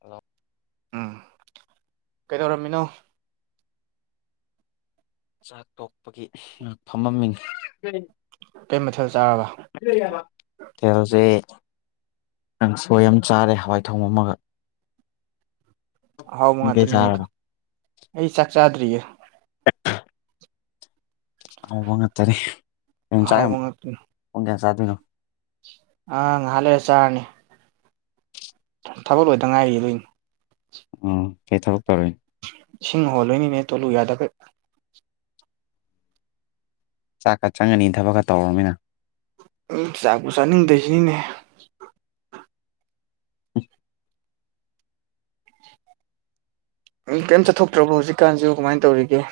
hello ꯎꯝ ꯀꯩꯗꯧꯔꯝꯃꯤꯅꯣ ꯆꯥꯛ ꯇꯣꯛꯄꯒꯤ ꯐꯝꯃꯝꯃꯤꯅꯤ ꯀꯩ ꯃꯊꯦꯜ ꯆꯥꯔꯕ ꯇꯦꯜꯖꯦ ꯀꯪꯁꯣꯏ ꯑꯝ ꯆꯥꯔꯦ ꯍꯋꯥꯏ ꯊꯣꯡ ꯑꯃꯒ ꯑꯍꯥꯎꯕ ꯃꯤ ꯀꯩ ꯉꯥꯛꯇꯅꯤꯅꯦ ꯆꯥꯔꯕ ꯑꯩ ꯆꯥꯛ ꯆꯥꯗ꯭ꯔꯤꯌꯦ [inaudible] ꯑꯍꯥꯎꯕ ꯉꯥꯛꯇꯅꯦ ꯑꯍꯥꯎꯕꯉꯥꯛꯇꯨꯅ ꯄꯨꯡ ꯀꯌꯥ ꯆꯥꯗꯣꯏꯅꯣ ꯑꯥ ꯉꯥꯍꯥꯛ ꯂꯩꯔ ꯆꯥꯔꯅꯤ ꯊꯕꯛ ꯂꯣꯏꯗ ꯉꯥꯏꯔꯤ ꯑꯗꯨꯏꯅꯤ ꯎꯝ ꯀꯩ ꯊꯕꯛ ꯇꯧꯔꯦ ꯏꯁꯤꯡ ꯍꯣꯜꯂꯨꯏꯅꯤꯅꯦ ꯇꯣꯂꯨ ꯌꯥꯗꯕꯩ ꯆꯥꯛꯀ ꯆꯪꯉꯅꯤ ꯊꯕꯛꯀ ꯇꯧꯔꯅꯤꯅ ꯎꯝ ꯆꯥꯛꯄꯨ ꯆꯥꯅꯤꯡꯗꯩꯖꯤꯅꯤꯅꯦ ꯎꯝ ꯀꯩꯝ ꯆꯠꯊꯣꯛꯇ꯭ꯔꯕꯣ ꯍꯧꯖꯤꯛꯀꯥꯟꯖꯤꯕꯨ ꯀꯃꯥꯏꯅ ꯇꯧꯔꯤꯒꯦ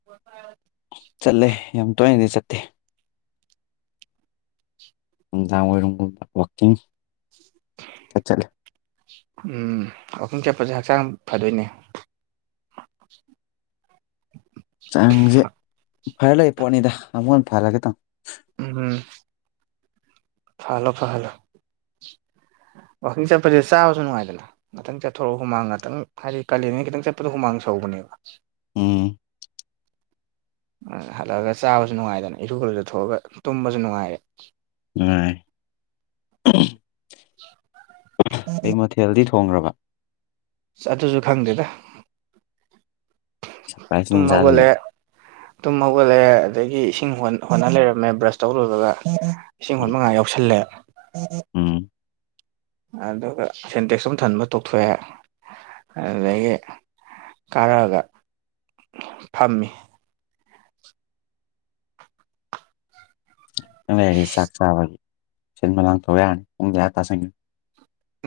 [unintelligible] ꯆꯠꯂꯦ ꯌꯥꯝ ꯇꯣꯏꯅꯗꯤ ꯆꯠꯇꯦ ꯥꯅꯨꯡꯗꯥꯡꯋꯥꯏꯔꯝꯒꯨꯝꯕ ꯋꯥꯀꯤꯡ ꯈꯥ ꯆꯠꯂꯦ ꯎꯝ ꯋꯥꯛꯀꯤꯡ ꯆꯠꯄꯁꯦ ꯍꯛꯆꯥꯡ ꯐꯗꯣꯏꯅꯦ ꯆꯥꯡꯖꯦ ꯐꯔ ꯂꯩ ꯄꯣꯠꯅꯤꯗ ꯑꯃꯨꯛ ꯍꯟꯅ ꯐꯔꯒꯦ ꯇꯧ ꯎꯝꯎꯝ ꯐꯍꯜꯂꯣ ꯐꯍꯜꯂꯣ ꯋꯥꯀꯤꯡ ꯆꯠꯄꯖꯦ ꯆꯥꯕꯁꯨ ꯅꯨꯡꯉꯥꯏꯗꯅ ꯉꯥꯛꯇꯪ ꯆꯠꯊꯣꯔ ꯍꯨꯃꯥꯡ ꯉꯥꯇꯪ ꯍꯥꯏꯗꯤ ꯀꯥꯂꯦꯟꯅꯤꯅ ꯈꯤꯇꯪ ꯆꯠꯄꯗ ꯍꯨꯃꯥꯡ ꯁꯧꯕꯅꯦꯕ ꯎꯝ ꯎꯝ ꯍꯜꯂꯛꯑꯒ ꯆꯥꯕꯖꯨ ꯅꯨꯡꯉꯥꯏꯗꯅ ꯏꯔꯨꯒ ꯂꯨꯖꯊꯣꯛꯑꯒ ꯇꯨꯝꯕꯖꯨ ꯅꯨꯡꯉꯥꯏꯔꯦ ꯅꯨꯉꯥꯏ [inaudible] ꯀꯩ ꯃꯊꯦꯜꯗꯤ ꯊꯣꯡꯈꯔꯕ ꯑꯁ ꯑꯗꯨꯖꯨ ꯈꯪꯗꯦꯗ ꯁꯔꯄ꯭ꯔꯥꯏꯖꯅꯤ ꯆꯥꯗꯣꯏꯁꯦ ꯇꯨꯝꯃꯒꯣꯂꯦ ꯇꯨꯝ ꯍꯧꯒꯠꯂꯛꯑꯦ ꯑꯗꯒꯤ ꯏꯁꯤꯡ ꯍꯣꯠꯅ ꯂꯩꯔꯝꯃꯦ ꯕ꯭ꯔꯁ ꯇꯧꯔꯨꯔꯒ ꯂꯤꯁꯤꯡ ꯍꯨꯟ ꯎꯝ ꯃꯉꯥ ꯌꯥꯎꯁꯜꯂꯦ [inaudible] ꯑꯗꯨꯒ ꯁꯦꯟꯇꯦꯛꯁ ꯑꯃ ꯊꯟꯕ ꯇꯣꯛꯊꯣꯛꯑꯦ ꯑꯗꯨꯗꯒꯤ ꯀꯥꯔꯒ ꯐꯝꯃꯤ ꯉꯥꯍꯣꯠꯇꯪ ꯂꯩꯔꯗꯤ ꯆꯥꯛ ꯆꯥꯕꯒꯤ ꯁꯤꯟꯕ ꯂꯥꯡ ꯊꯣꯛ ꯌꯥꯅꯤ ꯄꯨꯡ ꯌꯥ ꯇ ꯁꯪꯒꯤ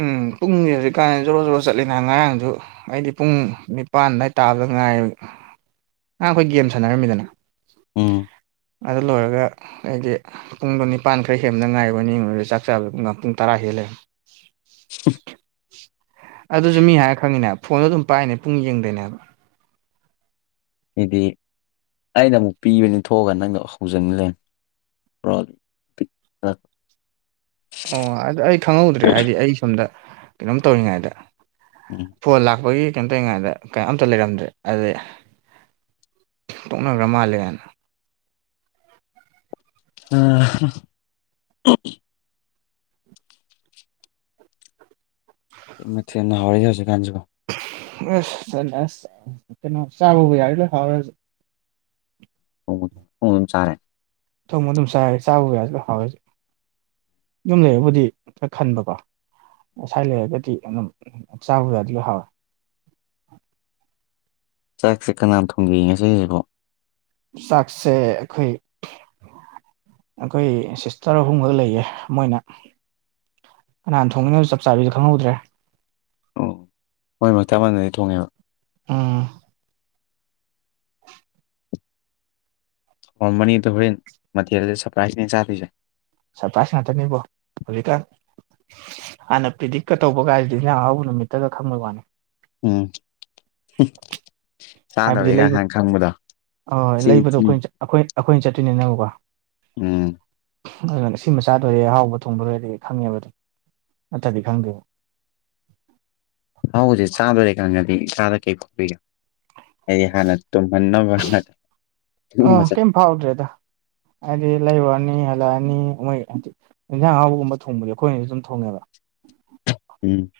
ꯎꯝ ꯄꯨꯡꯒꯤ ꯍꯧꯖꯤꯛꯀꯥꯟ ꯖꯣꯔꯣ ꯖꯣꯔꯣ ꯆꯠꯂꯤꯅ ꯉꯔꯥꯡꯗꯨ ꯑꯩꯗꯤ ꯄꯨꯡ ꯅꯤꯄꯥꯟ ꯑꯗꯥꯏ ꯇꯥꯕꯗ ꯉꯥꯏ ꯉꯔꯥꯡ ꯑꯩꯈꯣꯏ ꯒꯦꯝ ꯁꯥꯟꯅꯔꯝꯃꯤꯗꯅ ꯎꯝ ꯑꯗꯨ ꯂꯣꯏꯔꯒ ꯑꯩꯒꯤ ꯄꯨꯡꯗꯣ ꯅꯤꯄꯥꯟ ꯈꯔ ꯍꯦꯟꯕꯗ ꯉꯥꯏꯔꯤꯕꯣꯏ ꯅꯤꯡꯉꯨꯔꯦ ꯆꯥꯛ ꯆꯥꯕꯗꯣ ꯄꯨꯡ ꯇꯔꯥ ꯍꯦꯜ ꯂꯩꯔꯝꯃꯦ [inaudible] ꯑꯗꯨꯁꯨ ꯃꯤ ꯍꯥꯏꯔ ꯈꯪꯉꯤꯅꯦ ꯍꯥꯏꯕ ꯐꯣꯟꯗꯣ ꯑꯗꯨꯝ ꯄꯥꯏꯅꯦ ꯄꯨꯡ ꯌꯦꯡꯗꯔꯤꯅꯦꯕ ꯍꯥꯏꯗꯤ ꯑꯩꯅ ꯑꯃꯨꯛ ꯄꯤꯕꯅꯤ ꯊꯣꯛꯑꯒ ꯅꯪꯗꯣ ꯍꯧꯖꯤꯟꯂꯦ ꯄ꯭ꯔꯣ ꯑꯣ ꯑꯗꯨ ꯑꯩ ꯈꯪꯍꯧꯗ꯭ꯔꯦ ꯍꯥꯏꯗꯤ ꯑꯩ ꯁꯣꯝꯗ ꯀꯩꯅꯣꯝ ꯇꯧꯔꯤꯉꯩꯗ ꯎꯝ ꯐꯣꯜ ꯂꯥꯛꯄꯒꯤ ꯀꯩꯝꯇꯉꯥꯏꯗ ꯀꯩꯝꯇ ꯂꯩꯔꯝꯗ꯭ꯔꯦ ꯑꯗꯨꯗꯩꯩ ꯇꯣꯛꯅꯈ꯭ꯔꯥ ꯃꯥꯜꯂꯦ [unintelligible] ꯀꯩ ꯃꯊꯦꯜꯅ ꯍꯧꯔꯛꯏꯦ ꯍꯧꯖꯤꯛꯀꯥꯟꯁꯤꯕꯣ ꯑꯁ ꯆꯠ ꯑꯁ ꯀꯩꯅꯣ ꯆꯥꯕꯕꯨ ꯌꯥꯔꯗꯤ ꯂꯣꯏ ꯍꯥꯎꯔꯣ ꯍꯦꯖꯤꯛ ꯎꯝ ꯆꯥꯔꯦ ꯑꯊꯣꯡꯕꯥ ꯑꯗꯨꯝ ꯆꯥꯏ ꯆꯥꯕꯕꯨ ꯌꯥꯔꯗꯤ ꯍꯥꯎꯋꯦ ꯌꯨꯝ ꯂꯩꯔꯕꯨꯗꯤ ꯈꯔ ꯈꯟꯕꯀꯣ ꯉꯁꯥꯏ ꯂꯩꯔꯒꯗꯤ ꯑꯗꯨꯝ ꯆꯥꯕꯕꯨ ꯌꯥꯔꯗꯤ ꯑꯗꯨ ꯂꯣꯏ ꯍꯥꯎꯋꯦ ꯆꯥꯛꯁꯦ ꯀꯅꯥꯝ ꯊꯣꯡꯕꯤ ꯉꯁꯤꯁꯤꯕꯣ ꯆꯥꯛꯁꯦ ꯑꯩꯈꯣꯏ ꯑꯩꯈꯣꯏ ꯁꯤꯁꯇꯔ ꯑꯍꯨꯝꯕꯗ ꯂꯩꯌꯦ ꯃꯣꯏꯅ ꯀꯅꯥꯥꯟ ꯊꯣꯡꯅꯤꯡꯅꯕꯁꯨ ꯆꯞ ꯆꯕꯤꯁꯨ ꯈꯪꯍꯧꯗ꯭ꯔꯦ ꯃꯣꯏ ꯃꯛꯇꯥ ꯃꯅꯗꯗꯤ ꯊꯣꯡꯉꯦꯕ ꯎꯟ ꯍꯣꯔ ꯃꯅꯤꯗꯨ ꯍꯣꯔꯦꯟ ꯃꯊꯦꯜ ꯁꯔꯄ꯭ꯔꯥꯏꯖꯅꯦ ꯆꯥꯗꯣꯏꯁꯦ ꯁꯨꯔꯣꯔꯤꯁꯦ ꯉꯥꯛꯇꯅꯦꯕꯣ ꯍꯧꯖꯤꯛꯀꯥꯟ ꯍꯥꯟꯅ ꯄ꯭ꯔꯤꯗꯤꯛꯀ ꯇꯧꯕ ꯀꯥꯏꯁꯤꯗꯤ ꯏꯪꯟꯖꯥꯛ ꯑꯍꯧꯎꯕ ꯅꯨꯃꯤꯠꯇꯒ ꯈꯪꯕꯩ ꯋꯥꯅꯤ ꯎꯝ ꯍꯥꯏꯕꯗꯤ ꯆꯥꯗꯧꯋꯒ ꯂꯩꯕ ꯍꯥꯡ ꯈꯪꯕꯗ ꯍꯣꯏ ꯁꯤ ꯂꯩꯕꯗꯣ ꯑꯩꯈꯣꯏ ꯑꯩꯈꯣꯏ ꯑꯩꯈꯣꯏꯅ ꯆꯠꯇꯣꯏꯅꯦ ꯅꯪꯀꯣ ꯎꯝ ꯑꯗꯨꯅ ꯉ ꯁꯤ ꯃꯆꯥꯥꯗꯣꯏꯔꯦ ꯑꯍꯥꯎꯕ ꯊꯣꯡꯕꯔꯣꯏꯔ ꯈꯪꯉꯦꯕ ꯑꯗꯨꯝ ꯅꯠꯇ꯭ꯔꯗꯤ ꯈꯪꯗꯦꯕ ꯑꯍꯧꯕꯁꯦ ꯆꯥꯗꯣꯔꯦ ꯈꯪꯉꯥꯗꯤ ꯏꯁꯥꯗ ꯀꯩ ꯐꯧꯕꯤꯒꯦ ꯑꯩꯗꯤ ꯍꯥꯟꯅ ꯇꯨꯍꯟꯅꯕ ꯍꯥꯎꯗ꯭ꯔꯔꯤꯗ ꯍꯥꯏꯗꯤ ꯂꯩꯔꯨꯔꯨꯔꯅꯤ ꯍꯜꯂꯛꯑꯅꯤ ꯃꯣꯏ ꯍꯥꯏꯗꯤ ꯌꯦꯟꯖꯥꯡ ꯍꯥꯎꯕꯒꯨꯝꯕ ꯊꯣꯡꯕꯗ ꯑꯩꯈꯣꯏꯅꯁꯨ ꯑꯗꯨꯝ ꯊꯣꯡꯉꯦꯕ ꯎꯝ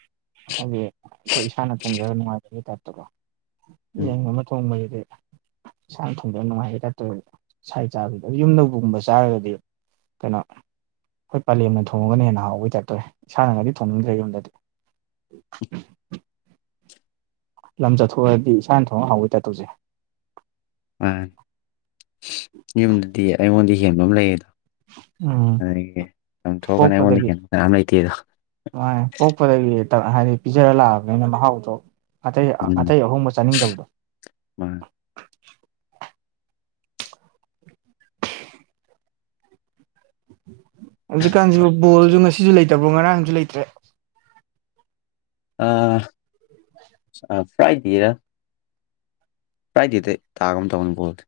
ꯍꯥꯏꯗꯤ ꯑꯩꯈꯣꯏ ꯏꯁꯥꯅ ꯊꯣꯡꯖꯔꯒ ꯅꯨꯡꯉꯥꯏꯖꯒꯤ ꯇꯥꯏꯞꯇꯀꯣ ꯎꯝ ꯌꯦꯡ ꯑꯃ ꯊꯣꯡꯕꯒꯤꯗꯤ ꯏꯁꯥꯅ ꯊꯣꯡꯕ ꯅꯨꯡꯉꯥꯏꯌꯦꯦ ꯀ ꯇꯧꯔ ꯁꯥꯏ ꯆꯥꯕꯗ ꯌꯨꯝꯗꯧꯕꯒꯨꯝꯕ ꯆꯥꯔꯒꯗꯤ ꯀꯩꯅꯣ ꯑꯩꯈꯣꯏ ꯄꯂꯦꯝꯅ ꯊꯣꯡꯉꯒꯅ ꯍꯦꯟꯅ ꯍꯥꯎꯧꯕꯩ ꯇꯥꯏꯞꯇꯣꯔꯦ ꯏꯁꯥꯅꯒꯗꯤ ꯊꯣꯡꯅꯤꯡꯗ꯭ꯔꯦ ꯌꯨꯝꯣꯟꯗꯗꯤ [inaudible] ꯂꯝ ꯆꯠꯊꯣꯛꯑꯗꯤ ꯏꯁꯥꯅ ꯊꯣꯡꯅ ꯍꯥꯎꯋꯦ ꯇ ꯇꯧꯁꯦ [unintelligible] ꯌꯨꯝꯗꯗꯤ ꯑꯩꯉꯣꯟꯗꯤ ꯍꯦꯟꯕ ꯑꯃ ꯂꯩꯌꯦꯗꯣ ꯎꯝ ꯑꯗꯨ ꯅ ꯊꯒꯅꯦꯣꯟꯥꯟꯇꯗ ꯃꯥꯥꯏ ꯄꯣꯛꯄꯗꯒꯤ ꯍꯥꯏꯗꯤ ꯄꯤꯖꯔ ꯂꯥꯛꯑꯕꯅꯤꯅ ꯃꯍꯥꯎꯗꯣ ꯑꯇꯩ ꯑꯇꯩ ꯑꯍꯣꯡꯕ ꯆꯥꯅꯤꯡꯗꯕꯗꯣ ꯑ ꯍꯧꯖꯤꯛꯀꯥꯟꯁꯨ ꯕꯣꯜꯁꯨ ꯉꯁꯤꯁꯨ ꯂꯩꯇꯕ꯭ꯔꯣ ꯉꯔꯥꯡꯁꯨ ꯂꯩꯇ꯭ꯔꯦ ꯐ꯭ꯔꯥꯏꯗꯤꯔ ꯇ꯭ꯔꯥꯏꯗꯤꯇ ꯇꯥꯒꯝ ꯇꯧꯉꯅꯤꯕꯣꯗꯤ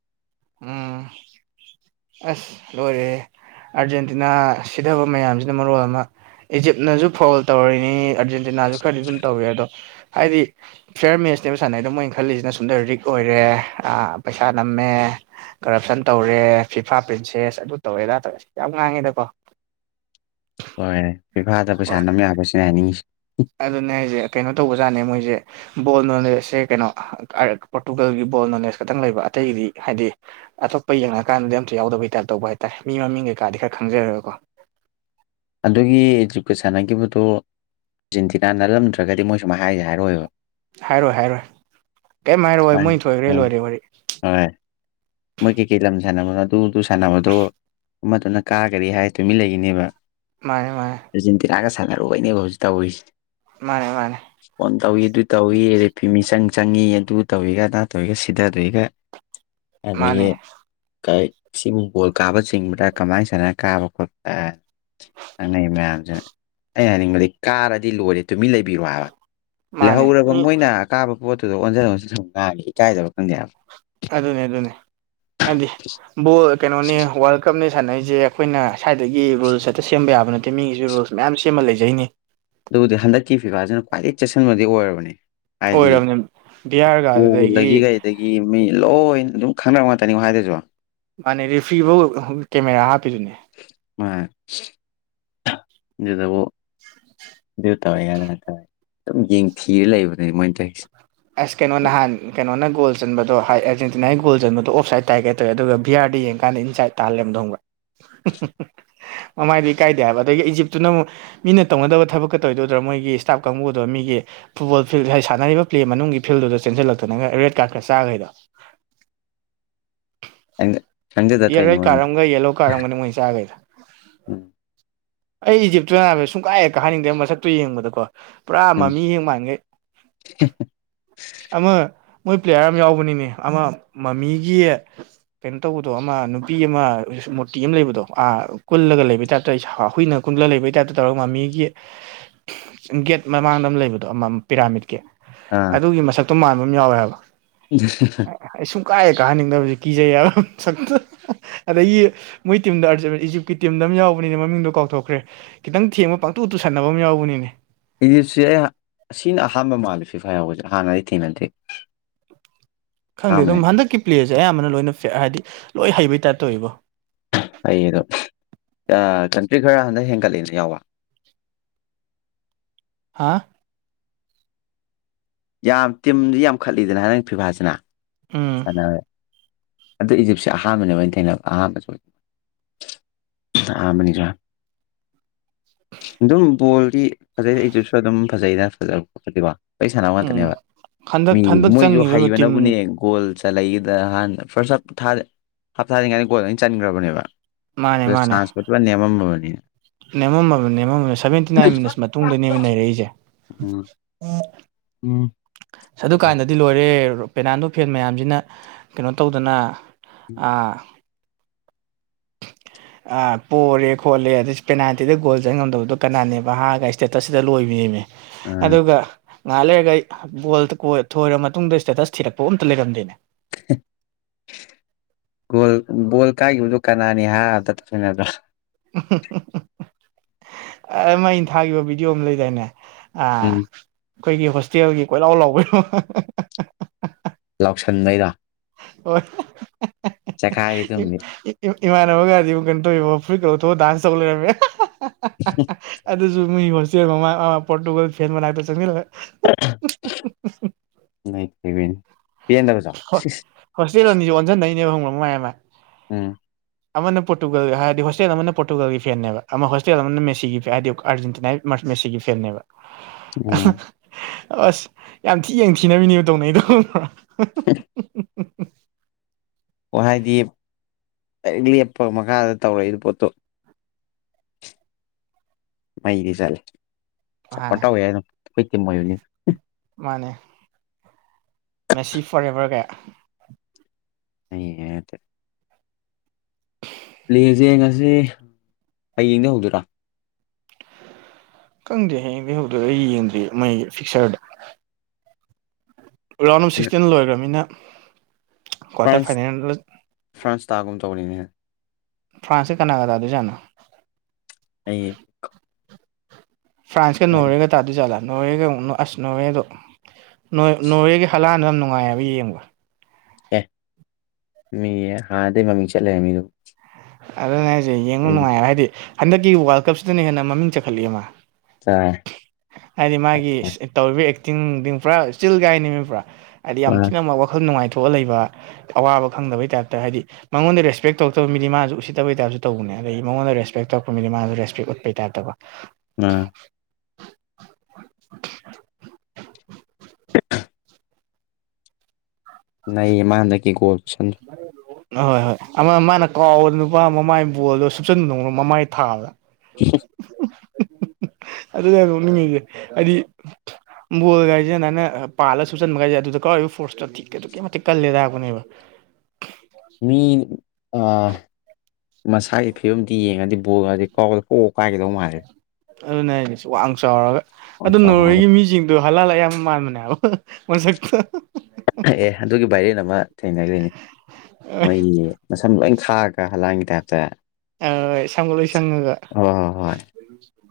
ꯎꯝ [unintelligible] ꯑꯁ ꯂꯣꯏꯔꯦꯦ ꯑꯥꯔꯖꯦꯟꯇꯤꯅꯥ ꯁꯤꯊꯕ ꯃꯌꯥꯝꯁꯤꯅ ꯃꯔꯣꯜ ꯑꯃ ꯏꯖꯤꯞꯅꯁꯨ ꯐꯣꯜ ꯇꯧꯔꯤꯅꯤ ꯑꯔꯖꯦꯟ ꯅꯥꯁꯨ ꯈꯔꯗꯤ ꯑꯗꯨꯝ ꯇꯧꯋꯦ ꯑꯗꯣ ꯍꯥꯏꯗꯤ ꯐꯤꯌꯔ ꯃꯦꯠꯁꯅꯦꯕ ꯁꯥꯟꯅꯩ ꯑꯗꯨꯝ ꯃꯣꯏꯅ ꯈꯜꯂꯤꯁꯤꯅ ꯁꯣꯨꯝꯗ ꯔꯤꯛ ꯑꯣꯏꯔꯦ ꯄꯩꯁꯥ ꯅꯝꯃꯦ ꯀꯔꯞꯁꯟ ꯇꯧꯔꯦ ꯐꯤꯐꯥ ꯄ꯭ꯔꯤꯟꯁꯦꯁ ꯑꯗꯨ ꯇꯧꯔꯦꯗꯥ ꯇꯧꯔꯦ ꯌꯥꯝ ꯉꯥꯡꯉꯦꯗꯀꯣ ꯍꯣꯏꯔ ꯄꯩꯐꯥꯗ ꯄꯩꯁꯥ ꯅꯝ ꯌꯥꯕꯁꯤꯅꯦ ꯍꯥꯏꯅꯤꯡꯉꯁꯤꯦ ꯑꯗꯨꯅꯦ ꯑꯩꯁꯦ ꯀꯩꯅꯣ ꯇꯧꯕꯖꯥꯠꯅꯦ ꯃꯣꯏꯁꯦ ꯕꯣꯜ ꯅꯣꯂꯦꯖꯁꯦ ꯀꯩꯅꯣ ꯄꯣꯔꯇꯨꯒꯜꯒꯤ ꯕꯣꯜ ꯅꯣꯂꯦꯖ ꯈꯛꯇꯪ ꯂꯩꯕ ꯑꯇꯩꯒꯤꯗꯤ ꯍꯥꯏꯗꯤ ꯑꯇꯣꯞꯄ ꯌꯦꯡꯉꯑꯀꯥꯟꯗꯗꯤ ꯑꯝꯁꯨ ꯌꯥꯎꯗꯕꯩ ꯇꯥꯏꯞ ꯇꯧꯕ ꯍꯥꯏꯇꯥꯔꯦ ꯃꯤ ꯃꯃꯤꯡ ꯀꯩꯀꯥꯗꯤ ꯈꯔ ꯈꯪꯖꯔꯦꯀꯣ ꯑꯗꯨꯒꯤ ꯏꯖꯨꯀ ꯁꯥꯟꯅꯈꯤꯕꯗꯨꯖꯦꯟꯇꯤꯅꯥ ꯅꯠꯜꯂꯝꯗ꯭ꯔꯒꯗꯤ ꯃꯣꯏ ꯁꯨꯝꯥꯏ ꯍꯥꯏꯁꯦ ꯍꯥꯏꯔꯣꯏꯑꯕ ꯍꯥꯏꯔꯣꯏ ꯍꯥꯏꯔꯣꯏ ꯀꯩꯝ ꯍꯥꯏꯔꯣ ꯍꯣꯏ ꯃꯣꯏ ꯃꯥꯅꯤ ꯊꯣꯏꯈ꯭ꯔꯦ ꯎꯝ ꯂꯣꯏꯔꯦ ꯋꯥꯔꯤ ꯍꯣꯏ ꯃꯣꯏ ꯀꯩꯀꯩ ꯂꯝ ꯁꯥꯟꯅꯕꯅꯣ ꯑꯗꯨ ꯑꯗꯨ ꯁꯥꯟꯅꯕꯗꯣ ꯑꯃꯗꯨꯅ ꯀꯥꯒꯔꯤ ꯍꯥꯏ ꯇꯨꯃꯤ ꯂꯩꯈꯤꯅꯦꯕ ꯃꯥꯅꯦ ꯃꯥꯅꯦ ꯑꯔꯖꯦꯟꯇꯤꯅꯥꯒ ꯁꯥꯟꯅꯔꯣꯏꯅꯦꯕ ꯍꯧꯖꯤꯛ ꯇꯧꯔꯤꯁꯤꯦ ꯃꯥꯅꯦ ꯃꯥꯅꯦ ꯑꯣꯣꯟ ꯇꯧꯏ ꯑꯗꯨ ꯇꯧꯏ ꯔꯦꯄꯤꯤ ꯃꯤꯆꯪ ꯆꯪꯏ ꯑꯗꯨ ꯇꯧꯏꯒ ꯑꯗꯥ ꯇꯧꯋꯏꯒ ꯁꯤꯗꯗꯣꯏꯒ [unintelligible] ꯑꯗꯒꯤ ꯃꯥꯅꯦ ꯁꯤꯕꯨ ꯕꯣꯜ ꯀꯥꯕ ꯆꯤꯡꯕꯗ ꯀꯃꯥꯏ ꯁꯥꯟꯅ ꯀꯥꯕ ꯈꯣꯠꯄ ꯪꯩ ꯃꯌꯥꯝꯁꯤꯅ ꯑꯩ ꯍꯥꯏꯅꯤꯡꯕꯗꯤ ꯀꯥꯔꯗꯤ ꯂꯣꯜꯂꯤꯦ ꯇꯨꯃꯤ ꯂꯩꯕꯤꯔꯣ ꯍꯥꯏꯕ ꯃꯥꯅꯦ ꯂꯩꯍꯧꯔꯕ ꯃꯤ ꯃꯣꯏꯅ ꯑꯀꯥꯕ ꯄꯣꯠꯇꯨꯗ ꯑꯣꯟꯁꯤꯟ ꯑꯣꯟꯁꯤꯟ ꯉ ꯏꯀꯥꯏꯗꯕ ꯈꯪꯗꯦꯕ ꯑꯗꯨꯅꯦ ꯑꯗꯨꯅꯦ ꯍꯥꯏꯗꯤ ꯀꯩꯅꯣꯅꯤ ꯋꯥ ꯀꯞꯅꯩ ꯁꯥꯟꯅꯩꯁꯦ ꯑꯩꯈꯣꯏꯅ ꯁ꯭ꯋꯥꯏꯗꯒꯤ ꯔꯨꯜꯁ ꯍꯦꯛꯇ ꯁꯦꯝꯕ ꯌꯥꯕ ꯅꯠꯇꯦ ꯃꯤꯒꯤꯁꯨ ꯔꯨꯜꯁ ꯃꯌꯥꯝ ꯁꯦꯝꯃ ꯂꯩꯖꯩꯅꯤ ꯑꯗꯨꯕꯨꯗꯤ ꯍꯟꯗꯛꯀꯤ ꯐꯤꯚꯥꯁꯤꯅ ꯈ꯭ꯋꯥꯏꯗꯒꯤ ꯆꯦꯛꯁꯤꯟꯕꯗꯤ ꯑꯣꯏꯔꯕꯅꯤ ꯍꯥꯏꯗꯤ ꯑꯣꯏꯔꯕꯅꯤ ꯕꯤ ꯑꯥꯔꯒ ꯑꯗꯨꯗꯒꯤ ꯎꯗꯒꯤ ꯀꯩꯗꯒꯤ ꯒꯤ ꯃꯤ ꯂꯣꯏꯅ ꯑꯗꯨꯝ ꯈꯪꯅꯔ ꯉꯥꯛꯇꯅꯤꯀꯣ ꯍꯥꯏꯗꯨꯁꯨ ꯃꯥꯅꯦ ꯔꯤꯐ꯭ꯔꯤꯐꯧ ꯀꯦꯃꯦꯔꯥ ꯍꯥꯞꯄꯤꯗꯨꯅꯦ [unintelligible] ꯑꯗꯨ ꯇꯧꯦ ꯌꯥꯔ ꯇꯧꯋꯦ ꯑꯗꯨꯝ ꯌꯦꯡꯊꯤꯔ ꯂꯩꯕꯅꯤ ꯃꯣꯏꯅ ꯇꯁꯦ ꯑꯁ ꯀꯩꯅꯣ ꯅꯍꯥꯟ ꯀꯩꯅꯣꯅ ꯒꯣꯜ ꯆꯟꯕꯗꯣ ꯍꯥꯏ ꯑꯔꯖꯦꯟꯇꯤꯅꯥꯒꯤ ꯒꯣꯜ ꯆꯟꯕꯗꯣ ꯑꯣꯞꯁꯥꯏꯠ ꯇꯥꯔꯒꯦꯠ ꯇ ꯑꯗꯨꯒ ꯚꯤꯌꯥꯥꯔꯗ ꯌꯦꯡꯀꯥꯟꯗ ꯏꯟꯁꯥꯏꯠ ꯇꯥꯍꯜꯂꯦ ꯑꯃ ꯊꯣꯡꯕ ꯃꯃꯥꯏꯗꯤ ꯀꯥꯏꯗꯦ ꯍꯥꯏꯕ ꯑꯗꯒꯤ ꯏꯖꯤꯞꯇꯨꯅ ꯑꯃꯨꯛ ꯃꯤꯅ ꯇꯧꯅꯗꯕ ꯊꯕꯛꯀ ꯇꯧꯔꯤꯗꯣꯏꯗ꯭ꯔꯣ ꯃꯣꯏꯒꯤ ꯏꯁꯇꯥꯐ ꯀꯥꯡꯕꯨꯗꯣ ꯃꯤꯒꯤ ꯐꯨꯠꯕꯣꯜ ꯐꯤꯜ ꯍꯥꯏ ꯁꯥꯟꯅꯔꯤꯕ ꯄ꯭ꯂꯦ ꯃꯅꯨꯡꯒꯤ ꯐꯤꯜꯗꯨꯗ ꯆꯦꯟꯁꯤꯜꯂꯛꯇꯅꯒ ꯔꯦꯠ ꯀꯥꯔꯠꯀ ꯆꯥꯈꯩꯗꯣ ꯑ ꯏꯔꯣꯏꯠ ꯀꯥꯔꯝꯒ ꯌꯦꯂꯣ ꯀꯔꯝꯒꯅꯤ ꯃꯣꯏ ꯆꯥꯈꯩꯗ ꯎꯝ ꯑꯩ ꯏꯖꯤꯞꯇꯨꯅꯅꯥ ꯁꯨꯡꯀꯥꯏꯔꯦꯀ ꯍꯥꯏꯅꯤꯡꯗꯦ ꯃꯁꯛꯇꯨ ꯌꯦꯡꯕꯗꯀꯣ ꯄꯨꯔꯥ ꯎꯝ ꯃꯃꯤ ꯌꯦꯡ ꯃꯥꯡꯈꯩ ꯑꯃ ꯃꯣꯏ ꯄ꯭ꯂꯦꯌꯥꯔ ꯑꯃ ꯌꯥꯎꯕꯅꯤꯅꯦ ꯑꯃ ꯃꯃꯤꯒꯤ ꯀꯩꯅꯣ ꯇꯧꯕꯗꯣ ꯑꯃ ꯅꯨꯄꯤ ꯑꯃ ꯃꯨꯔꯇꯤ ꯑꯃ ꯂꯩꯕꯗꯣ ꯑꯥ ꯀꯨꯜꯂꯒ ꯂꯩꯕ ꯇꯥꯏꯞꯇ ꯑꯩ ꯁꯥꯎ ꯑꯩꯨꯏꯅ ꯀꯨꯟꯂ ꯂꯩꯕꯩ ꯇꯥꯏꯞꯇ ꯇꯧꯔꯒ ꯃꯃꯤꯒꯤ ꯒꯦꯠ ꯃꯃꯥꯡꯗ ꯑꯃ ꯂꯩꯕꯗꯣ ꯑꯃ ꯄꯤꯔꯥꯃꯤꯠꯀꯤ ꯑꯗꯨꯒꯤ ꯃꯁꯛꯇꯣ ꯃꯥꯟꯕ ꯑꯃ ꯌꯥꯎꯋꯦ ꯍꯥꯏꯕ ꯎꯝ ꯑꯩ ꯁꯨꯡ ꯀꯥꯏꯑꯦ ꯀꯥꯍꯟꯅꯤꯡꯗꯕꯕꯁꯤ ꯀꯤꯖꯩ ꯁ ꯑꯗꯒꯤ ꯃꯣꯏ ꯇꯤꯝꯗ ꯏꯖꯤꯞꯀꯤ ꯇꯤꯝꯗ ꯑꯃ ꯌꯥꯎꯕꯅꯤ ꯃꯃꯤꯡꯗꯣ ꯀ ꯄꯥꯡꯊꯣꯛꯈ꯭ꯔꯦ ꯈꯤꯇꯪ ꯊꯦꯡꯕ ꯄꯥꯡꯇꯨ ꯎꯇꯨ ꯁꯟꯅꯕ ꯑꯃ ꯌꯥꯎꯕꯅꯤꯅꯦ ꯏꯗꯤꯞꯁꯦ ꯑꯩ ꯁꯤꯅ ꯑꯍꯥꯟꯕ ꯃꯥꯜꯂꯁꯤ ꯐꯩꯍꯕꯁꯦ ꯍꯥꯟꯅ ꯑꯩ ꯊꯦꯡꯅꯗꯦ ꯈꯪꯗꯦ ꯑꯍꯥꯟꯕꯅꯦ ꯑꯗꯨꯝ ꯍꯟꯗꯛꯀꯤ ꯄ꯭ꯂꯦꯁꯦ ꯑꯌꯥꯝꯕꯅ ꯂꯣꯏꯅ ꯐ ꯍꯥꯏꯗꯤ ꯂꯣꯏ ꯍꯩꯕꯩ ꯇꯥꯏꯞ ꯇꯧꯔꯤꯕꯣ ꯑꯩ ꯑꯗꯣ ꯀꯟꯇ꯭ꯔꯤ ꯈꯔ ꯍꯟꯗꯛ ꯍꯦꯟꯒꯠꯂꯦꯅ ꯌꯥꯎꯕ ꯍꯥꯥ ꯌꯥꯝ ꯇꯤꯝꯗꯤ ꯌꯥꯝꯈꯠꯂꯤꯗꯅ ꯍꯗꯪ ꯐꯤꯚꯥꯁꯤꯅ ꯎꯝ ꯁꯥꯟꯅꯔꯔꯦ ꯑꯗꯣ ꯏꯖꯤꯞꯁꯦ ꯑꯍꯥꯟꯕꯅꯦꯕꯣꯏ ꯑꯣꯏꯅ ꯊꯦꯡꯅꯕ ꯑꯍꯥꯟꯕꯁꯨ ꯑꯣꯏ ꯑꯥ ꯃꯅꯤ꯭ꯔꯥ ꯑꯗꯨꯝ ꯕꯣꯜꯗꯤ ꯐꯖꯩ ꯑꯩꯁꯨꯁꯨ ꯑꯗꯨꯝ ꯐꯖꯩꯅ ꯐꯖꯕ ꯈꯣꯠ ꯐꯕ ꯁꯥꯟ ꯎꯝ ꯅꯦꯕ ꯃꯤ ꯍꯟꯗꯛ ꯍꯟꯗꯛ ꯃꯣꯏꯁꯨ ꯆꯪꯉꯤꯕ ꯇꯤꯝ ꯍꯩꯕꯅꯕꯨꯅꯦ ꯒꯣꯜ ꯆꯠꯂꯒꯗꯅ ꯍꯥꯟꯅ ꯐꯥꯔꯁꯞ ꯍꯥꯞ ꯊꯥꯗꯔꯤꯉꯥꯏꯗ ꯒꯣꯜꯗ ꯑꯩꯅ ꯆꯟꯈ꯭ꯔꯕꯅꯦꯕ ꯁꯥꯁꯀ꯭ꯇ ꯅꯤꯃꯝ ꯑꯃꯅꯤꯅꯤ ꯅꯦꯝꯃꯝꯃꯅꯦ ꯅꯦꯝꯃꯝꯃꯝꯅꯦ ꯁꯚꯦꯟꯇꯤ ꯅꯥꯏꯟ ꯃꯤꯅꯠꯁ ꯃꯇꯨꯡꯗꯅꯦꯕ ꯅꯩꯔꯛꯏꯁꯦ ꯎꯝ ꯎꯝ ꯎ ꯑꯗꯨ ꯀꯥꯏꯗꯗꯤ ꯁꯤ ꯂꯣꯏꯔꯦ ꯄꯦꯅꯥꯟꯗꯣ ꯐꯦꯟ ꯃꯌꯥꯝꯁꯤꯅ ꯀꯩꯅꯣ ꯇꯧꯗꯅ ꯄꯣꯔꯦ ꯈꯣꯠꯂꯦ ꯑꯗꯩ ꯄꯦꯅꯥꯜꯇꯤꯗ ꯒꯣꯜ ꯆꯪ ꯉꯝꯗꯕꯗꯣ ꯀꯅꯥꯅꯦꯕ ꯍꯥꯏꯔꯒ ꯏꯁꯇꯦꯇꯁꯁꯤꯗ ꯂꯣꯏꯕꯅꯦꯃꯦ ꯑ ꯑꯗꯨꯒ ꯉꯥꯏꯍꯥꯛ ꯂꯩꯔꯒ ꯑꯩ ꯕꯣꯜꯗ ꯊꯣꯏꯔ ꯃꯇꯨꯡꯗ ꯏꯁꯇꯦꯇꯁ ꯊꯤꯔꯛꯄ ꯑꯝꯇ ꯂꯩꯔꯝꯗꯦꯅꯦ ꯒꯣꯜ ꯒꯣꯜ ꯀꯥꯏꯈꯤꯕꯗꯨꯣ ꯀꯅꯥꯅꯤ ꯍꯥꯏꯕꯗ ꯊꯣꯏꯅꯗ꯭ꯔꯣ ꯑ [unintelligible] ꯃ ꯑꯩꯅ ꯊꯥꯈꯤꯕ ꯚꯤꯗꯤꯑꯣ ꯑꯃ ꯂꯩꯗꯥꯏꯅꯦ ꯑ ꯎꯝ ꯑꯩꯈꯣꯏꯒꯤ ꯍꯣꯁꯇꯦꯜꯒꯤ ꯀꯣꯏꯂꯥꯎ ꯂꯥꯎꯕꯔꯣ ꯂꯥꯎꯁꯟꯉꯩꯔꯥ ꯍꯣꯏ ꯆꯈꯥꯏꯔꯤꯗꯨꯝꯗꯤ ꯏꯃꯥꯟꯅꯕꯒꯗꯤ ꯑꯃꯨꯛ ꯀꯩꯅꯣ ꯇꯧꯋꯕ ꯐꯨꯔꯤꯠꯀꯧꯊꯣꯛꯑ ꯗꯥꯟꯁ ꯇꯧ ꯂꯩꯔꯝꯃꯦ ꯑꯗꯨꯁꯨ ꯃꯣꯏ ꯍꯣꯁꯇꯦꯜ ꯃꯃꯥ ꯄꯣꯔꯇꯨꯒꯜ ꯐꯦꯟ ꯃꯅꯥꯛꯇ ꯆꯪꯁꯤꯜꯂꯒ ꯅꯣꯏ ꯊꯩꯅꯦ ꯄꯦꯟꯗꯕꯖ ꯍꯣꯁꯇꯦꯜ ꯑꯅꯤꯁꯨ ꯑꯣꯟꯁꯤꯟꯗꯩꯅꯦꯕꯪꯕ ꯃꯌꯥꯝ ꯑꯃ ꯎꯝ ꯑꯃꯅ ꯄꯣꯔꯇꯨꯒꯜꯒ ꯍꯥꯏꯔꯗꯤ ꯍꯣꯁꯇꯦꯜ ꯑꯃꯅ ꯄꯣꯔꯇꯨꯒꯜꯒꯤ ꯐꯦꯟꯅꯦꯕ ꯑꯃ ꯍꯣꯁꯇꯦꯜ ꯑꯃꯅ ꯃꯦꯁꯤꯒꯤ ꯐꯦ ꯍꯥꯏꯗꯤꯥ ꯑꯥꯔꯖꯦꯟꯇꯤꯅꯥ ꯃꯥꯁꯨ ꯃꯦꯁꯤꯒꯤ ꯐꯦꯟꯅꯦꯕ ꯎꯝ ꯑꯁ ꯌꯥꯝ ꯊꯤ ꯌꯦꯡꯊꯤꯅꯕꯤꯅꯦꯕ ꯇꯧꯅꯩꯗꯣ ꯈꯪꯕ꯭ꯔꯥ ꯎ [inaudible] ꯑꯣ ꯍꯥꯏꯗꯤ ꯗꯥꯏꯔꯦꯛ ꯂꯦꯞꯄꯒ ꯃꯈꯥꯗ ꯇꯧꯔꯛꯏꯗꯨ ꯄꯣꯠꯇꯣ ꯃꯩꯗꯤ ꯆꯠꯂꯦ ꯁꯞꯄ꯭ꯣꯔꯠ ꯃꯥꯅꯦ ꯇꯧꯋꯦ ꯑꯗꯨꯝ ꯑꯈꯣꯏ ꯇꯤꯝ ꯑꯣꯏꯕꯅꯤꯅ ꯃꯥꯅꯦ ꯃꯦꯁꯤ ꯐꯣꯔ ꯑꯦꯕꯔꯒꯥ [unintelligible] ꯂꯁꯦ ꯉꯁꯤ ꯍꯌꯦꯡꯗ ꯍꯧꯗꯣꯏꯔꯥ ꯀꯪꯗꯦ ꯍꯌꯦꯡꯕꯤꯍꯧꯗꯗ ꯑꯩ ꯌꯦꯡꯗ꯭ꯔꯤ ꯃꯩꯒꯤ ꯐꯤꯛꯁꯔꯗ ꯔꯥꯎꯟ ꯑꯣꯐ ꯁꯤꯛꯁꯇꯤꯟ ꯂꯣꯏꯈ꯭ꯔꯅꯤꯅ ꯀ꯭ꯋꯥꯇꯔ ꯐꯥꯏꯅꯦꯜꯗ ꯐ꯭ꯔꯥꯟꯁꯇꯥꯥꯒꯨꯝ ꯇꯧꯔꯤꯅꯤꯍꯦ ꯐ꯭ꯔꯥꯟꯁꯦ ꯀꯅꯥ ꯀꯗꯥꯗꯏꯖꯥꯅꯣ ꯑꯩ ꯐ꯭ꯔꯥꯟꯁꯀ ꯑꯦ ꯅꯣꯔꯋꯦꯒ ꯇꯥꯗꯤꯖꯠꯂ ꯅꯣꯔꯋꯦꯒ ꯑꯁ ꯅꯣꯔꯋꯦꯗꯣ ꯅꯣꯔꯔꯦꯒꯤ ꯍꯜꯂꯥꯟꯅꯗ ꯌꯥꯝ ꯅꯨꯡꯉꯥꯏꯑꯕ ꯌꯦꯡꯕ ꯑꯦ ꯃꯤ ꯍꯥꯟꯅꯗꯩ ꯃꯃꯤꯡ ꯆꯠ ꯂꯩꯔ ꯃꯤꯗꯨꯕꯨ ꯑꯗꯨꯅꯦ ꯍꯥꯏꯖꯦ ꯌꯦꯡꯕ ꯅꯨꯡꯉꯥꯏ ꯍꯥꯏꯗꯤ ꯍꯟꯗꯛꯀꯤ ꯋꯥꯜ ꯀꯞꯁꯤꯗꯅ ꯍꯦꯟꯅ ꯃꯃꯤꯡ ꯆꯠꯈꯠꯂꯛꯑꯦ ꯃꯥ ꯇꯥꯏ ꯍꯥꯏꯗꯤ ꯃꯥꯒꯤ ꯏꯁ ꯇꯧꯔꯤꯕ ꯑꯦꯛꯇꯤꯡ ꯅꯨꯡꯗꯤꯡ ꯄꯨꯔꯥ ꯆꯤꯜ ꯒꯥꯏꯅꯤꯃꯤ ꯄꯨꯔꯥ ꯍꯥꯏꯗꯤ ꯌꯥꯝ ꯊꯤꯅꯃꯛ ꯋꯥꯈꯜ ꯅꯨꯡꯉꯥꯏꯊꯣꯛꯑ ꯂꯩꯕ ꯑꯋꯥꯕ ꯈꯪꯗꯕꯩ ꯇꯥꯏꯞꯇ ꯍꯥꯏꯗꯤ ꯃꯉꯣꯟꯗ ꯔꯦꯁꯄꯦꯛ ꯇꯧꯔꯛꯇꯕ ꯃꯤꯗꯤ ꯃꯥꯅꯁꯨ ꯎꯁꯤꯠꯇꯕ ꯇꯥꯏꯞꯁꯨ ꯇꯧꯕꯅꯦ ꯑꯗꯒꯤ ꯃꯉꯣꯟꯗ ꯔꯦꯁꯄꯦꯛ ꯇꯧꯔꯛꯄ ꯃꯤꯗꯤ ꯃꯥꯅꯁꯨ ꯔꯦꯁꯄꯦꯛ ꯎꯠꯄ ꯇꯥꯏꯞ ꯇꯕ ꯎꯝ ꯇꯥꯗꯔꯦ ꯁꯦꯪꯅꯥ [inaudible] ꯎꯃ ꯍꯨꯛ [inaudible] ꯅꯩ ꯃꯥ ꯍꯟꯗꯛꯀꯤ ꯒꯣꯜ ꯈꯨꯆꯟꯗꯣ ꯑꯍꯣꯏ ꯍꯣꯏ ꯑꯃ ꯃꯥꯅ ꯀꯥꯎꯕꯗ ꯅꯨꯄꯥ ꯑꯃ ꯃꯃꯥꯏ ꯕꯣꯜꯗꯣ ꯁꯨꯞꯆꯟꯕꯗꯣꯡ ꯃꯃꯥꯏ ꯊꯥꯕꯗ ꯎ [inaudible] ꯇꯥꯗꯔꯦ [inaudible] ꯑꯗꯨꯅꯦ ꯌꯥꯝ ꯅꯣꯛꯅꯤꯡꯉꯤꯖꯦ ꯍꯥꯏꯗꯤ ꯕꯣꯜꯒꯥꯏꯖꯦ ꯑꯗꯥꯏꯅ ꯄꯥꯂ ꯁꯨꯞꯆꯟꯕ ꯒꯥꯏꯖꯦ ꯑꯗꯨꯗ ꯀꯥꯎꯔꯤꯕ ꯐꯣ꯭ꯔꯁꯇꯣ ꯀꯦꯗꯨꯛꯀꯤ ꯃꯇꯤꯛ ꯀꯜꯂꯦ ꯇꯥꯛꯄꯅꯦꯕ ꯃꯤ ꯑꯥ ꯃꯁꯥꯒꯤ ꯐꯤꯕꯝꯗꯤ ꯌꯦꯡꯉꯗꯤ ꯕꯣꯜꯒꯖꯦ ꯀꯥꯎꯕꯗ ꯀꯣꯛ ꯀꯥꯏꯒꯗꯧ ꯃꯥꯜꯂꯦ ꯑꯗꯨꯅꯦ ꯍꯥꯏꯖꯦ ꯋꯥꯡ ꯆꯥꯎꯔꯒ ꯄꯥꯎ ꯑꯗꯨ ꯆꯥꯎꯔꯒ ꯅꯣꯔꯌꯦꯒꯤ ꯃꯤꯖꯤꯡ ꯑꯗꯨ ꯍꯜꯂꯥꯜ ꯑꯌꯥꯡꯕ ꯃꯥꯟꯕꯅꯦ ꯍꯥꯏꯕ ꯃꯁꯛꯇꯣ ꯑꯦ ꯑꯗꯨꯒꯤ ꯚꯥꯏꯔꯦꯟ ꯑꯃ ꯊꯦꯡꯅꯒ꯭ꯔꯤꯅꯤ ꯃꯣꯏ ꯃꯁꯝ ꯂꯣꯏ ꯈꯥꯛꯑꯒ ꯍꯂꯥꯡꯒꯤ ꯇꯥꯏꯞꯇ ꯁꯪꯒ ꯂꯣꯏ ꯁꯪꯉꯒ ꯑꯣ ꯍꯣꯏ ꯍꯣꯏ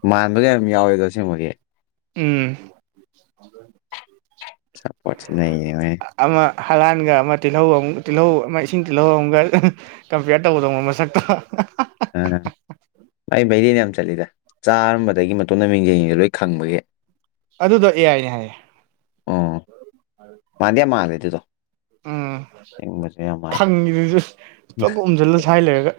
ꯃꯥꯟꯕꯨꯗꯤ ꯌꯥꯝ ꯌꯥꯎꯋꯤꯗꯣ ꯑꯁꯦꯡꯕꯒꯤ ꯎꯝ ꯁꯞꯄꯣꯔꯠꯁꯤꯅ ꯌꯦꯡꯉꯦ ꯑꯃ ꯍꯂꯥꯟꯒ ꯑꯃ ꯇꯤꯜꯍꯧ ꯑꯃ ꯇꯤꯜꯍꯧ ꯑꯃ ꯏꯁꯤꯡ ꯇꯤꯜꯍꯧ ꯑꯃꯒ ꯀꯝꯄꯤꯌ꯭ꯔ ꯇꯧꯕꯗꯧꯉꯣ ꯃꯁꯛꯇꯣ ꯑ ꯃꯥꯏ ꯕꯥꯏꯔꯦꯟ ꯌꯥꯝ ꯆꯠꯂꯤꯗ ꯆꯥꯔꯝꯕꯗꯒꯤ ꯃꯇꯣꯝꯗ ꯃꯤꯡꯖꯦꯟ ꯌꯦꯡꯖꯤꯜꯂꯣꯏ ꯈꯪꯕꯒꯤ ꯑꯗꯨꯗꯣ ꯑꯦ ꯑꯥꯏꯅꯦ ꯍꯥꯏꯌꯦ ꯑꯣ ꯃꯥꯟꯗꯤ ꯌꯥꯝ ꯃꯥꯜꯂꯦ ꯑꯗꯨꯗꯣ ꯎꯝ ꯌꯦꯡꯕꯁꯨ ꯌꯥꯝ ꯃꯥꯜꯂꯦ ꯈꯪꯉꯤꯗꯨꯁꯨ ꯄꯨꯂꯞꯀ ꯎꯝꯖꯜꯂ ꯁꯥꯏ ꯂꯩꯔꯒ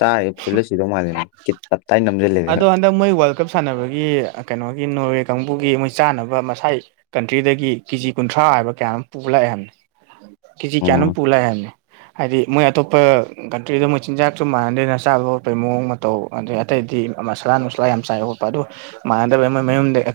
ꯆꯥꯏꯌꯦ ꯐꯨꯜꯂ ꯁꯤꯗꯧ ꯃꯥꯜꯂꯦꯅꯦ ꯀꯤꯠ ꯇꯞꯇꯥꯏꯅ ꯅꯝꯖꯤꯜꯂꯦꯔꯒ ꯇꯛ ꯃꯣꯏ ꯋꯥꯔꯜ ꯀꯞ ꯁꯥꯟꯅꯕꯒꯤ ꯑꯥ ꯀꯩꯅꯣꯒꯤ ꯅꯣꯔꯋꯦ ꯀꯥꯡꯕꯨꯒꯤ ꯃꯣꯏ ꯆꯥꯅꯕ ꯃꯁꯥꯏ ꯀꯟꯇ꯭ꯔꯤꯗꯒꯤ ꯀꯦꯖꯤ ꯀꯨꯟꯊ꯭ꯔꯥ ꯍꯥꯏꯕ ꯀꯌꯥꯅꯣꯝ ꯄꯨ ꯂꯥꯛꯑꯦ ꯍꯥꯏꯕꯅꯤ ꯀꯦ ꯖꯤ ꯑꯣ ꯀꯌꯥꯅꯣꯝ ꯄꯨ ꯂꯥꯛꯑꯦ ꯍꯥꯏꯕꯅꯤ ꯍꯥꯏꯗꯤ ꯃꯣꯏ ꯑꯇꯣꯞꯄ ꯀꯟꯇ꯭ꯔꯤꯗ ꯃꯣꯏ ꯆꯤꯟꯖꯥꯛꯁꯨ ꯃꯥꯟꯅꯗꯦꯅ ꯆꯥꯕ ꯈꯣꯠꯄꯩ ꯃꯑꯣꯡ ꯃꯇꯧ ꯑꯗꯩ ꯑꯇꯩꯗꯤ ꯃꯁꯂꯥ ꯅꯨꯡꯁꯂꯥ ꯌꯥꯝ ꯆꯥꯏꯕ ꯈꯣꯠꯄ ꯑꯗꯨ ꯃꯥꯟꯅꯗꯕꯩ ꯃꯣꯏ ꯃꯌꯨꯝꯗ